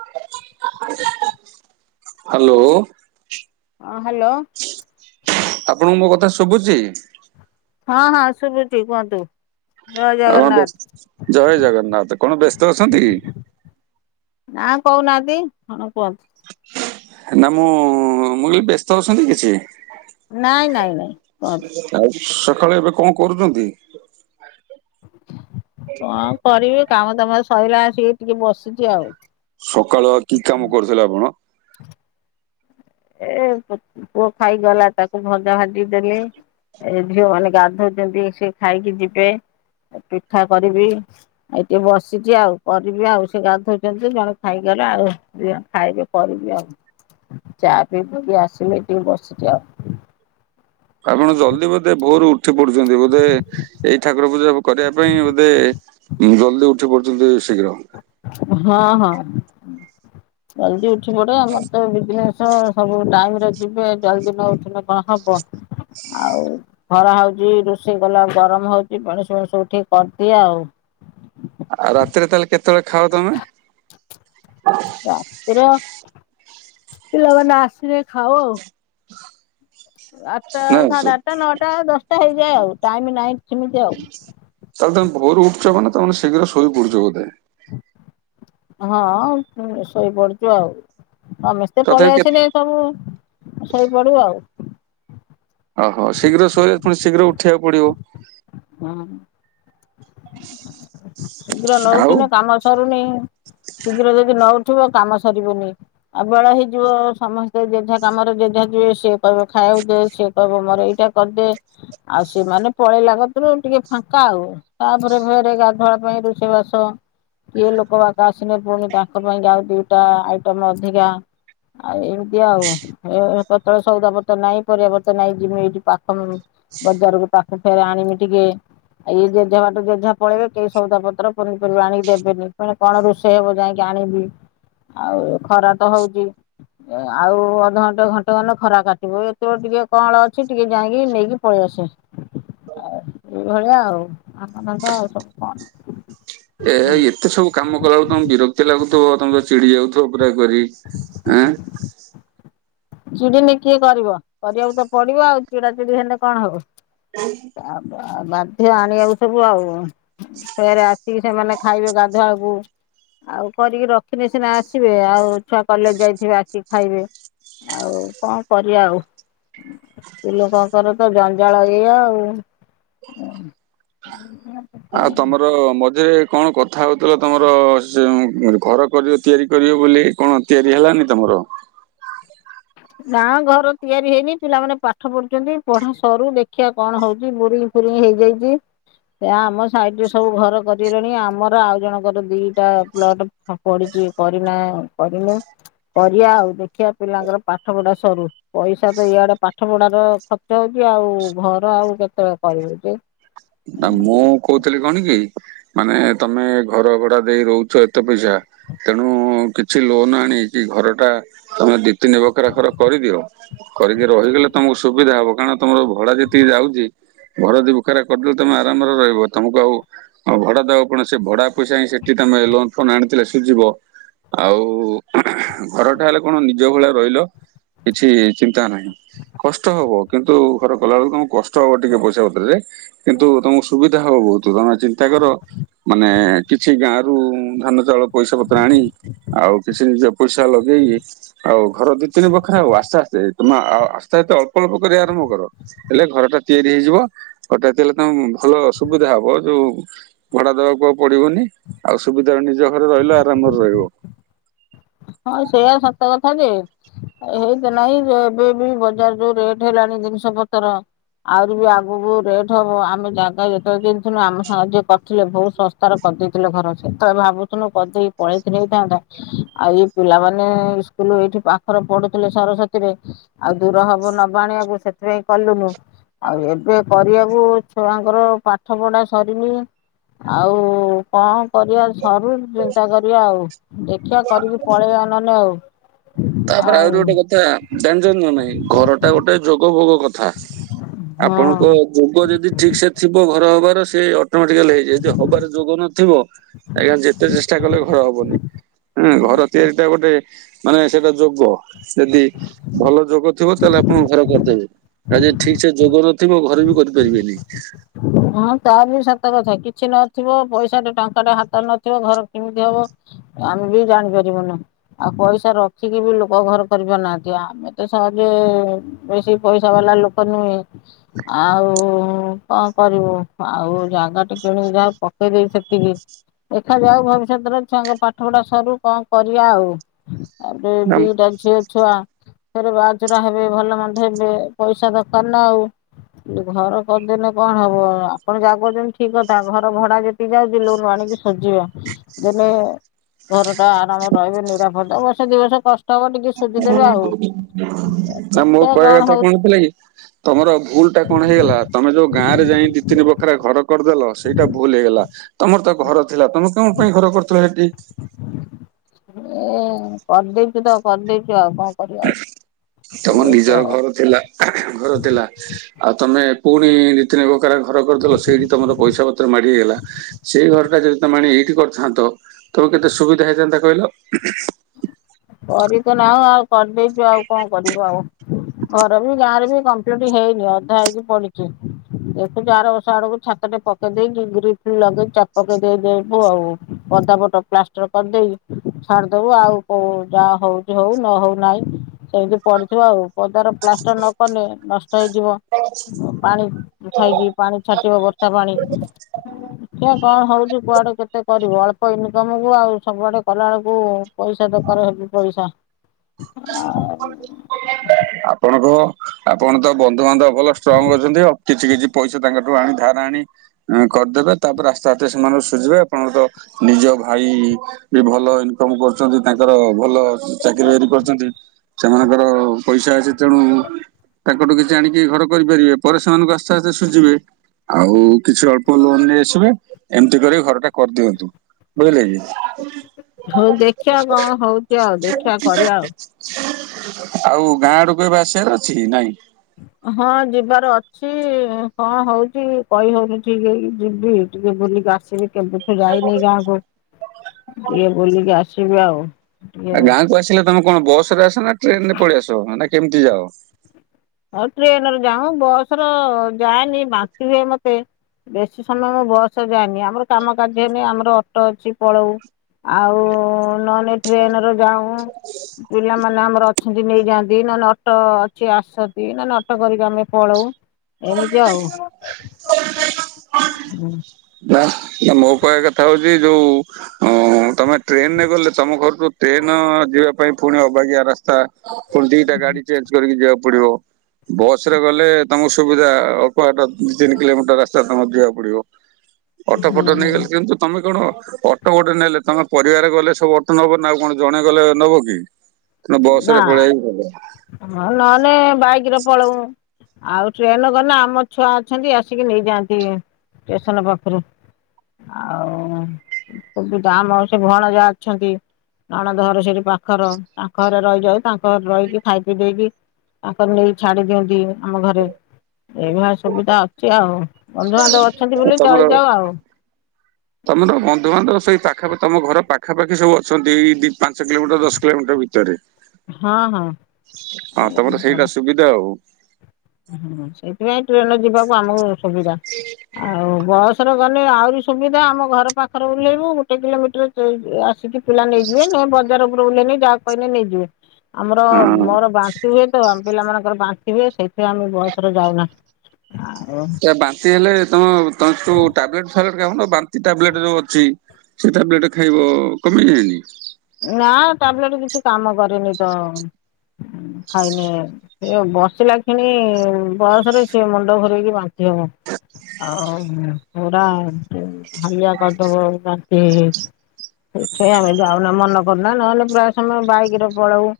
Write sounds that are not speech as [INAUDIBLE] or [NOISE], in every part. Hello. ହଁ hello. ଆପଣଙ୍କୁ ମୋ କଥା ଶୁଭୁଛି? ହଁ ହଁ ଶୁଭୁଛି କୁହନ୍ତୁ। ଜୟ ଆଉ କଣ ଜଗନ୍ନାଥ ବ୍ୟସ୍ତ ଜୟ ଜଗନ୍ନାଥ କଣ ବ୍ୟସ୍ତ ଅଛନ୍ତି କି ନା କହୁନାହାନ୍ତି କଣ କୁହନ୍ତି? ନା ମୁଁ ମୁଁ କହିଲି ବ୍ୟସ୍ତ ଅଛନ୍ତି କିଛି। ନାଇଁ ନାଇଁ ନାଇଁ କୁହନ୍ତୁ। ଆଉ ସକାଳେ ଏବେ କଣ କରୁଛନ୍ତି? କଣ କରିବି କାମ ତମ ସରିଲା ଆସିକି ଟିକେ ବସିଛି ଆଉ। ସକାଳୁଆ କି କାମ କରୁଥିଲେ ଆପଣ? [INAUDIBLE] ଏ ପୁଅ ଖାଇଗଲା ତାକୁ ଭଜା ଭାଜି ଦେଲି। ଏ ଝିଅ ମାନେ ଗାଧଉଛନ୍ତି ସେ ଖାଇକି ଯିବେ ପିଠା କରିବି। ଆଉ ଟିକେ ବସିଛି ଆଉ କରିବି ଆଉ ସେ ଗାଧଉଛନ୍ତି ଜଣେ ଖାଇଗଲେ ଆଉ ଖାଇବେ କରିବି ଆଉ ଚା ପିଇ ପିି ଆସିଲି ଟିକେ ବସିଛିି ଆଉ ଆପଣ ଜଲଦି ବୋଧେ ଭୋରୁ ଉଠି ପଡୁଛନ୍ତି ବୋଧେ ଏଇ ଠାକୁର ପୂଜା କରିବା ପାଇଁ ବୋଧେ। ଜଲଦି ଉଠି ପଡୁଛନ୍ତି ଶୀଘ୍ର। ହଁ ହଁ ଜଲଦି ଉ ଉଠ ପଡେ ଆମର ତ ବିଜନେସ ସବୁ ଟାଇରେ ଯିବେ ଜଲଦି ନଉଠୁ କଣ ହବ? ଆଉ ଖରା ହଉଛି ରୋଷେଇ କଲା ଗରମ ହଉଛି ପେଣିସୁଣି ସବୁଠିକ କରିଦିଏ ଆଉ ଆଉ ରାତରେ ତାଲେ କେତବେଳେ ଖାଅ? ତମେ ରାତିରେ ପିଲାମାନେ ଆସିଲେ ଖାଉ ଆଉ। ଆଠଟା ନା ସାଢ଼େ ସୁ- ଆଠଟା ନଅଟା ଦଶଟା ହେଇଯାଏ ଆଉ ଟାଇମ ନାଇଟ୍ ସେମିତି ଆଉ ତାହେଲେ ତମ ଭୋରୁ ଉଠୁଛ ନା ତା ତମେ ଶୀଘ୍ର ଶୋଇ ପଡୁଛ ବୋଧେ ହଁ ଶୋଇପଡୁଛୁ ଆଉ ସମେସ୍ତେ ତଥାପି ପଳେଇ କେତେ? ଆସିଲେ ସବୁ ସୋଇପଡୁ ଆଉ। ଓହୋ ଶୀଘ୍ର ଶୋଇଲେ ପୁଣି ଶୀଘ୍ର ଉଠିବାକୁ ପଡିବ। ହୁଁ। ଶୀଘ୍ର ଆଉ ନଉଠିନେ କାମ ସରୁନି ଶୀଘ୍ର ଯଦି ନଉଠିବ କାମ ସରୁନି। ଆଉ ବେଳେ ହେଇଯିବ ସମସ୍ତେ ଯେଝା କାମରେ ଜେଝା ଯିବେ ସିଏ କହିବ ଖାଇବାକୁ ଦେ ସିଏ କହିବ ମୋର ଏଇଟା କରିଦେ ଆଉ ସେମାନେ ପଳେଇଲା କତିରୁ ଟିକେ ଫାଙ୍କା ଆଉ। ଘରେ ଫେରେ ଗାଧୁଆଳ ପାଇଁ ରୋଷେଇବାସ। କିଏ ଲୋକ ବାକ ଆସିନେ ପୁଣି ତାଙ୍କ ପାଇଁ ଆଉ ଦିଇଟା ଆଇଟମ ଅଧିକା। ଆଉ ଏମିତି ଆଉ। ଏ କେତଳେ ସଉଦା ପତର ନାହିଁ ପରିବା ପତର ନାହିଁ ଜୀମି ଏଇଠି ପାଖ ବଜାରକୁ ତାକୁ ଫେରେ ଆଣମି ଟିକେ ଇଏ ଯେଝା ଜେଝା ପଳେଇବେ କେହି ସଉଦା ପତ୍ର ପନିପର ଆଣିକି ଦେବେନି ଘରେ କଣ ରୋଷେଇ ହେବ ଯାଇକି ଆଣିବି। ଆଉ ଖରା ତ ହଉଛି। ଆଉ ଅଧଘଣ୍ଟ ଘଣ୍ଟେ ଗନେ ଖରା କାଟିବ ଏତେବେଳେ ଟିକେ କଅଁଳ ଅଛି ଟିକେ ଯାଇକି ନେଇକି ପଳେଇଆସେ। [INAUDIBLE] ଏଇଭଳିଆ ଆଉ ଆଙ୍ଗା ଙ୍ଗା ଆଉ ସବୁ କଣ? ଏ ହେଁ ଏତେ ସବୁ କାମ କଲା ବେଳୁ ତମକୁ ବିରକ୍ତି ଲାଗୁଥିବ ତମେ ତ ଚିଡି ଯାଉଥିବ ପୁରା ଇଏ କରି ଆଁ। ଚିଡିନେ କିଏ କରିବ କରିବାକୁ ତ ପଡିବ ଆଉ ଚିଡ଼ାଚିଡି ହେନେ କଣ ହବ। ଆ ବାଧ୍ୟ ଆଣିବାକୁ ସବୁ ଆଉ। ଫରେ ଆସିକି ସେମାନେ ଖାଇବେ ଗାଧୁଆଲକୁ। ଆଉ କରିକି ରଖିନେ ସିନା ଆସିବେ ଆଉ ଛୁଆ କଲେଜ ଯାଇଥିବେ ଆସିକି ଖାଇବେ। ଆଉ କଣ କରିବା ଆଉ। ସ୍ତ୍ରୀ ଲୋକଙ୍କର ତ ଜଞ୍ଜାଳ ଏଇଆ ଆଉ। ଆଉ ତମର ମଝିରେ କଣ କଥା ହଉଥିଲ ତମର ସେ ଘର କରିବ ତିଆରି କରିବ ବୋଲି କଣ ତିଆରି ହେଲାନି ତମର। ନାଁ ଘର ତିଆରି ହେଇନି ପିଲାମାନେ ପାଠ ପଢୁଛନ୍ତି ପଢା ସରୁ ଦେଖିବା କଣ ହଉଛି ବ ଫୁନି ହେଇଯାଇଛି। ସେ ଆମ ସାଇଡ ରେ ସବୁ ଘର କରିଗଲେଣି ଆମର ଆଉ ଜଣଙ୍କର ଦିଟା ପ୍ଲଟ ପଡିଛି କରିନା କରିନୁ କରିବା ଆଉ ଦେଖିବା ପିଲାଙ୍କର ପାଠ ପଢା ସରୁ। ପଇସା ତ ଇଆଡେ ପାଠ ପଢାର ଖର୍ଚ୍ଚ ହଉଛି ଆଉ ଘର ଆଉ କେତେବେଳେ କରିବେ ଯେ। [UNINTELLIGIBLE] ନା ମୁଁ କହୁଥିଲି କଣ କି ମାନେ ତମେ ଘର ଭଡା ଦେଇ ରହୁଛ ଏତେ ପଇସା ତେଣୁ କିଛି ଲୋନ ଆଣିକି ଘର ଟା ତମେ ତିନି ବଖରା ଘର କରିଦିଅ କରିକି ରହିଗଲେ ତମକୁ ସୁବିଧା ହବ କାରଣ ତମର ଭଡା ଯେତିକି ଯାଉଛି ଘରଦି ବଖରା କରିଦେଲେ ତମେ ଆରାମରେ ରହିବ ତମକୁ ଆଉ ଆଉ ଭଡା ଦବାକୁ ପଡିବନି ସେ ଭଡା ପଇସା ହିଁ ସେଠି ତମେ ଲୋନ ଫୋନ ଆଣିଥିଲେ ସୁଝିବ। ଆଉ ଘରଟା ହେଲେ କଣ ନିଜ ଭଳିଆ ରହିଲ କିଛି ଚିନ୍ତା ନାହିଁ କଷ୍ଟ ହବ କିନ୍ତୁ ଘରେ କଲା ବେଳକୁ ତମ କଷ୍ଟ ହବ ଟିକେ ପଇସା ପତ୍ରରେ। କିନ୍ତୁ ତମକୁ ସୁବିଧା ହବ ବହୁତ ତମେ ଚିନ୍ତା କର ମାନେ କିଛି ଗାଁରୁ ଧାନ ଚାଉଳ ପଇସା ପତ୍ର ଆଣି। ଆଉ କିଛି ନିଜ ପଇସା ଲଗେଇକି ଆଉ ଘର ଦି ତିନି ବଖରେ ଆଉ ଆସ୍ତେ ଆସ୍ତେ ତମେ ଆଉ ଆସ୍ତେ ଆସ୍ତେ ଅଳ୍ପ ଅଳ୍ପ କରି ଆରମ୍ଭ କର। ହେଲେ ଘରଟା ତିଆରି ହେଇଯିବ ହଟାତ ହେଲେ ଭଲସୁବିଧା ହବ ଯୋଉ ଭଡା ଦବାକୁ ପଡିବନି ଆଉ ସୁବିଧା ନିଜକ ଘରେ ରହିଲେ ଆରାମରେ ରହିବ। ହଁ ସେଇଆ ସତ କଥା ଯେ। ହେଇତ ନାଇ ଏବେ ବି ବଜାର ଯୋଉ ରେଟ ହେଲାଣି ଜିନିଷ ପତ୍ର। ଆହୁରି ବି ଆଗକୁ ରେଟ୍ ହବ ଆମେ ଜାଗା ଯେତେବେଳେ ଜିନଥିଲୁ ଆମେ ସାହାଯ୍ୟ କରିଥିଲେ ବହୁତ ଶସ୍ ତାର କରିଦେଇଥିଲେ ଘର ସେ ତମେ ଭାବୁଥଥିଲୁ କରିଦେଇକି ପଳେଇକି ନେଇଥାନ୍ତା ଆଉ ଇ ପିଲାମାନେ ସ୍କୁଲ ଏଇଠି ପାଖରେ ପଢୁଥିଲେ ସରସ୍ଵତୀରେ ଆଉ ଦୂର ହବ ନବା ଆଣିବାକୁ ସେଥିପାଇଁ କଲୁ ନୁ ଆଉ ଏବେ କରିବାକୁ ଛୁଆଙ୍କର ପାଠ ପଢା ସରିନି ଆଉ କଣ କରିବା ସରୁ ଚିନ୍ତା କରିବା ଆଉ ଦେଖିବା କରିବି ପଳେଇବା ନ ହନେ ହଉ ତାପରେ ଆହୁରି ଗୋଟେ କଥା ଜାଣିଛନ୍ତି ନା ନାଇଁ ଘର ଟା ଗୋଟେ ଯୋଗ ଭୋଗ କଥା ହଁ ଆପଣଙ୍କ ଯୋଗ ଯଦି ଠିକ ସେ ଥିବ ଘର ହବାର ସେ ଅଟୋମେଟିକାଲି ହେଇଯ ଯଦି ହବାର ଯୋଗ ନଥିବ ଆଜ୍ଞା ଯେତେ ଚେଷ୍ଟା କଲେ ଘର ହବନି ହୁଁ ଘର ତିଆରି ଟା ଗୋଟେ ମାନେ ସେଟା ଯୋଗ ଯଦି ଭଲ ଯୋଗ ଥିବ ତାହେଲେ ଆପଣ ଘର କରିଦେବେ। ଆ ଠିକ ସେ ଯୋଗ ନଥିବ ଘରେ ବି କରିପାରିବେନି। ହଁ ତା ବି ସତ କଥା କିଛି ନଥିବ ପଇସା ଟଙ୍କା ଟେ ହାତ ନଥିବ ଘର କେମିତି ହବ ଆମେ ବି ଜାଣିପାରିବୁ ନୁ ଆଉ ପଇସା ରଖିକି ବି ଲୋକ ଘର କରିପାରୁ ନାହାନ୍ତି ଆମେ ତ ସହଜ ବେଶୀ ପଇସା ବାଲା ଲୋକ ନୁହେଁ ଆଉ କ କରିବୁ ଆଉ ଜାଗା ଟ କିଣିକି ଯାହା ପକେଇଦେଇ ସେତିକି। ଦେଖାଯାଉ ଭବିଷ୍ୟତରେ ଛୁଆଙ୍କ ପାଠ ପଢା ସରୁ କଣ କରିବା ଆଉ। ତାପରେ ଦିଇଟା ଝିଅ। ଛୁଆ ଫରେ ବାହାଜୁରା ହେବେ ଭଲ ମନ୍ଦ ହେବେ ପଇସା ଦରକାର ନା ଆଉ ଘର କରିଦିନ କଣ ହବ ଆପଣ ଯାଗଛନ୍ତି ଠିକ କଥା ଘର ଭଡା ଯେତିକି ଯାଉଛି ଲୋନୁ ଆଣିକି ଶଜିବା ଦିନେ ଘର ଟା ଆରାମରେ ରହିବେ ନିରାଫଦ ବର୍ଷେ ଦି ବର୍ଷ କଷ୍ଟ ହବ ଟିକେ ସୁଝିଦେବେ ଆଉ। ନା ମୋ ଦେଖିବା କହିବା କଣ କଥା ହଉଛି କଣଥିଲା କି। ତମର ଭୁଲ ଟା କଣ ହେଇଗଲା ତମେ ଯୋଉ ଗାଁରେ ଯାଇ ଦି ତିନି ବଖରାରେ ଘର କରିଦେଲ ସେଇଟା ଭୁଲ ହେଇଗଲା। ତମର ତ ଘର ଥିଲା ତମେ କୋଣ ପାଇଁ ଘର କରୁଥିଲ ସେଠି? ଏ କରିଦେଇଛୁ ତ କରିଦେଇଛୁ ଆଉ କଣ କରିବା ଆଉ। ତମର ଏଇଟା ନିଜର ଘର ଥିଲା। ଘର ଥିଲା ଆଉ ତମେ ପୁଣି ତିନି ବଖରା ଘର କରିଦେଲ ସେଇଠି ତମର ପଇସା ପତ୍ର ମାଡି ହେଇଗଲା ସେଇ ଘର ଟା ଯଦି ତମ ଏଇଠି କରି ଥାନ୍ତ ତମେ କେତେ ସୁବିଧା ହେଇଯନ୍ତା କହିଲ। କରିତୁ ନାହୁଁ ଆଉ କରିଦେଇଛୁ ଆଉ କଣ କରିବୁ ଆଉ ଘର ବି ଗାଁରେ ବି କମ୍ପ ପ୍ଲିଟ ହେଇନି ଅଧା ହେଇକି ପଡିଚି ଦେଖୁଛୁ ଆର ବର୍ଷ ଆଡକୁ ଛାତଟେ ପକେଇ ଦେଇକି ଗ୍ରି ଫ୍ରି ଲଗେଇ ଚାପକେଇ ଦେଇଦବୁ ଆଉ ପଦା ପଟ ପ୍ଲାଷ୍ଟର କରିଦେଇ ଛାଡିଦବୁ ଆଉ ହଉ ଯାହା ହଉଛି ହଉ ନ ହଉ ନାହିଁ ସେମିତି ପଡିଥିବ ଆଉ ପଦାର ପ୍ଲାଷ୍ଟର ନ କଲେ ନଷ୍ଟ ହେଇଯିବ ପାଣି ଖାଇକି ପାଣି ଛାଟିବ ବର୍ଷା ପାଣି। ଆା କଣ ହଉଛି କୁଆଡେ କେତେ କରିବୁ ଅଳ୍ପ ଇନକମକୁ ଆଉ ସବୁଆଡେ କଲା ବେଳକୁ ପଇସା ସେ ଟୋକାର ହେବି ପଇସା ଆ ଆପଣଙ୍କ ଆପଣ ତ ବନ୍ଧୁବାନ୍ଧବ ଭଲ ଷ୍ଟ୍ରଙ୍ଗ ଅଛନ୍ତି ଆଉ କିଛି କିଛି ପଇସା ତାଙ୍କଠୁ ଆଣି ଧାର ଆଣି ହୁଁ କରିଦେବେ ତାପରେ ଆସ୍ତେ ଆସ୍ତେ ସେମାନଙ୍କୁ ସୁଝିବେ ଆପଣଙ୍କ ତ ନିଜ ଭାଇ ବି ଭଲ ଇନକମ କରୁଛନ୍ତି ତାଙ୍କର ଭଲ ଚାକିରୀ ବାକିରି କରିଛନ୍ତି ସେମାନଙ୍କର ପଇସା ଅଛି ତେଣୁ ତାଙ୍କଠୁ କିଛି ଆଣିକି ଘର କରିପାରିବେ ପରେ ସେମାନଙ୍କୁ ଆସ୍ତେ ଆସ୍ତେ ସୁଝିବେ। ଆଉ କିଛି ଅଳ୍ପ ଲୋନ ନେଇ ଆସିବେ ଏମିତି କରି ଘରଟା କରିଦିଅନ୍ତୁ। ବୁଝିଲେ କି? ହଉ ଦେଖିବା କଣ ହଉଛି ଆଉ ଦେଖିବା କରିବା ଆଉ। [UNINTELLIGIBLE] ଆଉ ଗାଁ ଆଡକୁ ଏବେ ଆସିବାର ଅଛି ନାଇଁ। ହଁ ଯିବାର ଅଛି ହଁ ହଉଛି କହିହଉନି ଠିକ ହେଇକି ଯିବି। ଟିକେ ବୁଲିକି ଆସିବି କେବେଠୁ ଯାଇନି ଗାଁକୁ ଟିକେ ବୁଲିକି ଆସିବି ଆଉ। ଟିକେ ଆ ଗାଁକୁ ଆସିଲେ ତମେ କଣ ବସରେ ଆସ ନା ଟ୍ରେନରେ ପଳେଇ ଆସ ନା କେମିତି ଯାଅ? ଆଉ ଟ୍ରେନରେ ଯାଉ ବସରେ ଯାଏନି ବାନ୍ତି ହୁଏ ମତେ। ବେଶୀ ସମୟ ମୁଁ ବସରେ ଯାଏନି ଆମର କାମ କାର୍ଯ୍ୟନି ଆମର ଅଟୋ ଅଛି ପଳଉ। ଆଉ ନହଲେ ଟ୍ରେନରେ ଯାଉ ପିଲାମାନେ ଆମର ଅଛନ୍ତି ନେଇଯାଆନ୍ତି ନହେଲେ ଅଟୋ ଅଛି ଆସନ୍ତି ନହେଲେ ଅଟୋ କରିକି ଆମେ ପଳଉ। ଏମିତି ଆଉ। ନା ମୋ କହିବା କଥା ହଉଛି ଯୋଉ ହଁ ତମେ ଟ୍ରେନରେ ଗଲେ ତମ ଘରକୁୁ ଟ୍ରେନ ଯିବା ପାଇଁ ପୁଣି ଅବାଗିଆ ରାସ୍ ସ୍ତା ପୁଣି ଦିଟା ଗାଡି ଚେଞ୍ଜ କରିକି ଯିବାକୁ ପଡିବ। ବସରେ ଗଲେ ତମ ସୁବିଧା ଅଳ୍ପ ବାଟ, ଦି ତିନି କିଲୋମିଟର ରାସ୍ତା ତମ ଯିବାକୁ ପଡିବ। ଅଟୋ ଫଟ ହୁଁ ନେଇଗଲେ କିନ୍ତୁ ତମେ କଣ ଅଟୋ ଗୋଟେ ନେଲେ ତମେ ପରିବାର ଗଲେ ସବୁ ଅଟୋ ନେବ ନା ଆଉ କଣ ଜଣେ ଗଲେ ନେବ କି? ନା ବସରେ ପଳେଇ ଭଲ। ହଁ ନହେଲେ ବାଇକରେ ପଳଉ। ଆଉ ଟ୍ରେନ ଗଳା ଆମ ଛୁଆ ଅଛନ୍ତି ଆସିକି ନେଇଯାଆନ୍ତି ଷ୍ଟେସନ ପାଖରୁ। ଆଉ ଉପରୁ ଗାଁ ମଉସୀ ଭଣଜା ଅଛନ୍ତି, ନଣନ୍ଦ ଘର ସେଠି ପାଖର। ଆ ଘରେ ରହିଯାଉ ତାଙ୍କ ଘରେ ରହିକି ଖାଇ ପିଇ ଦେଇକି ତାଙ୍କର ନେଇକି ଛାଡି ଦିଅନ୍ତି ଆମ ଘରେ। ଏଇ ଭଳିଆ ସୁବିଧା ଅଛି ଆଉ ବନ୍ଧୁବାନ୍ଧବ ଅଛନ୍ତି ବୋଲି ଚଳିଯାଉ ଆଉ। ତମ ତୋ ବନ୍ଧୁ ଗଣତକ ସେଇ ପାଖାପାଖି ତମ ଘର ପାଖାପାଖି ସବୁ ଅଛନ୍ତି ଏ ଦି ପାଞ୍ଚ କିଲୋମିଟର ଦଶ କିଲୋମିଟର ଭି ଭିତରେ। ହଁ ହଁ। ହଁ ତମର ସେଇଟା ସୁବିଧା ଆଉ। ହୁଁ ସେଇଥିପାଇଁ ଟ୍ରେନରେ ଯିବାକୁ ଆମ ଘର ସୁବିଧା, ଆଉ ବସ ଏଥରେ ଗଲେ ଆହୁରି ସୁବିଧା ଆମ ଘର ପାଖରେ ଓଲ୍ହେଇବୁ ଗୋଟେ କିଲୋମିଟର ଯା ଅ ଆସିକି ପିଲା ନେଇଯିବେ ନ ବଜାର ଉପରକୁ ଓଲ୍ହେଲେ ଯାହା କହିଲେ ନେଇଯିବେ। ଆମର ହଁ। ମୋର ବାନ୍ତି ହୁଏ ତ ଆମ ପିଲାମାନଙ୍କର ବାନ୍ତି ହୁଏ ସେ ସେ ଆମ ବସରେ ଯାଉନା ଆଉ ଏ ବାନ୍ତି ହେଲେ ତମ ତୋ ଟାବ୍ଲେଟ୍ ଫାବେଲ୍ଟ ଖାଉନୁ ବାନ୍ତି ଟାବ୍ଲେଟ୍ ଯୋଉ ଅଛି ସେ ତା ପ୍ଲେଟରେ ଖାଇବ କମି ଯିବନି। ନା ତା ପ୍ଲେଟରେ କିଛି କାମ କରିନି ତ ଖାଇନି। ଏ ବସିଲା ଖିଣୀ ବୟସରେ ସିଏ ମୁଣ୍ଡ ଘୋରେଇକି ବାନ୍ତି ହେବ। ଆଉ ପୁରା ହାଲିଆ କରିଦବ ବାନ୍ତି ହେଇ ହେଇକି। ସେ ଆମେ ଯାଉନା ମନ କରୁନା ନହେଲେ ପ୍ରାୟ ସମୟ ବାଇକରେ ପଳଉ।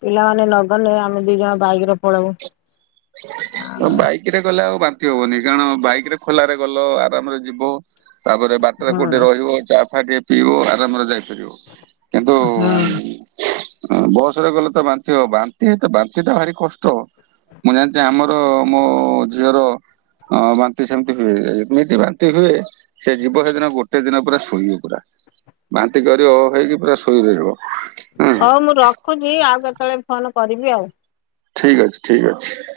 ପିଲାମାନେ ନଗଲେ ଆମେ ଦି ଜଣ ବାଇକରେ ପଳଉ। ଆଉ ବାଇକରେ ଗଲେ ଆଉ ବାନ୍ତି ହବନି କାରଣ ବାଇକରେ ଖୋଲାରେ ଗଲ ଆରାମରେ ଯିବ। ତାପରେ ବାଟରେ ହୁଁ କୋଉଠି ରହିବ ଚା ଫା ଟିକେ ପିଇବ ଆରାମରେ ଯାଇପାରିବ। କିନ୍ତୁ ହୁଁ ଉଁମ ବସରେ ଗଲେ ତ ବାନ୍ତି ହବ, ବାନ୍ତି ହେତ ବାନ୍ତି ଟା ଭାରି କଷ୍ଟ। ମୁଁ ଜାଣିଛି ଆମର ମୋ ଝିଅର ହଁ ବାନ୍ତି ସେମିତି ହୁଏ ଏମିତି ବାନ୍ତି ହୁଏ ସେ ଯିବ ସେଦିନ ଗୋଟେ ଦିନ ପୁରା ଶୋଇବ ପୁରା, ବାନ୍ତି ଜରି ଅ ହେଇକି ପୁରା ଶୋଇ ରହିବ। ହଉ ମୁଁ ରଖୁଛି ଆଉ କେତେବେଳେ ଫୋନ କରିବି ଆଉ। ଠିକ ଅଛି ଠିକ୍ ଅଛି।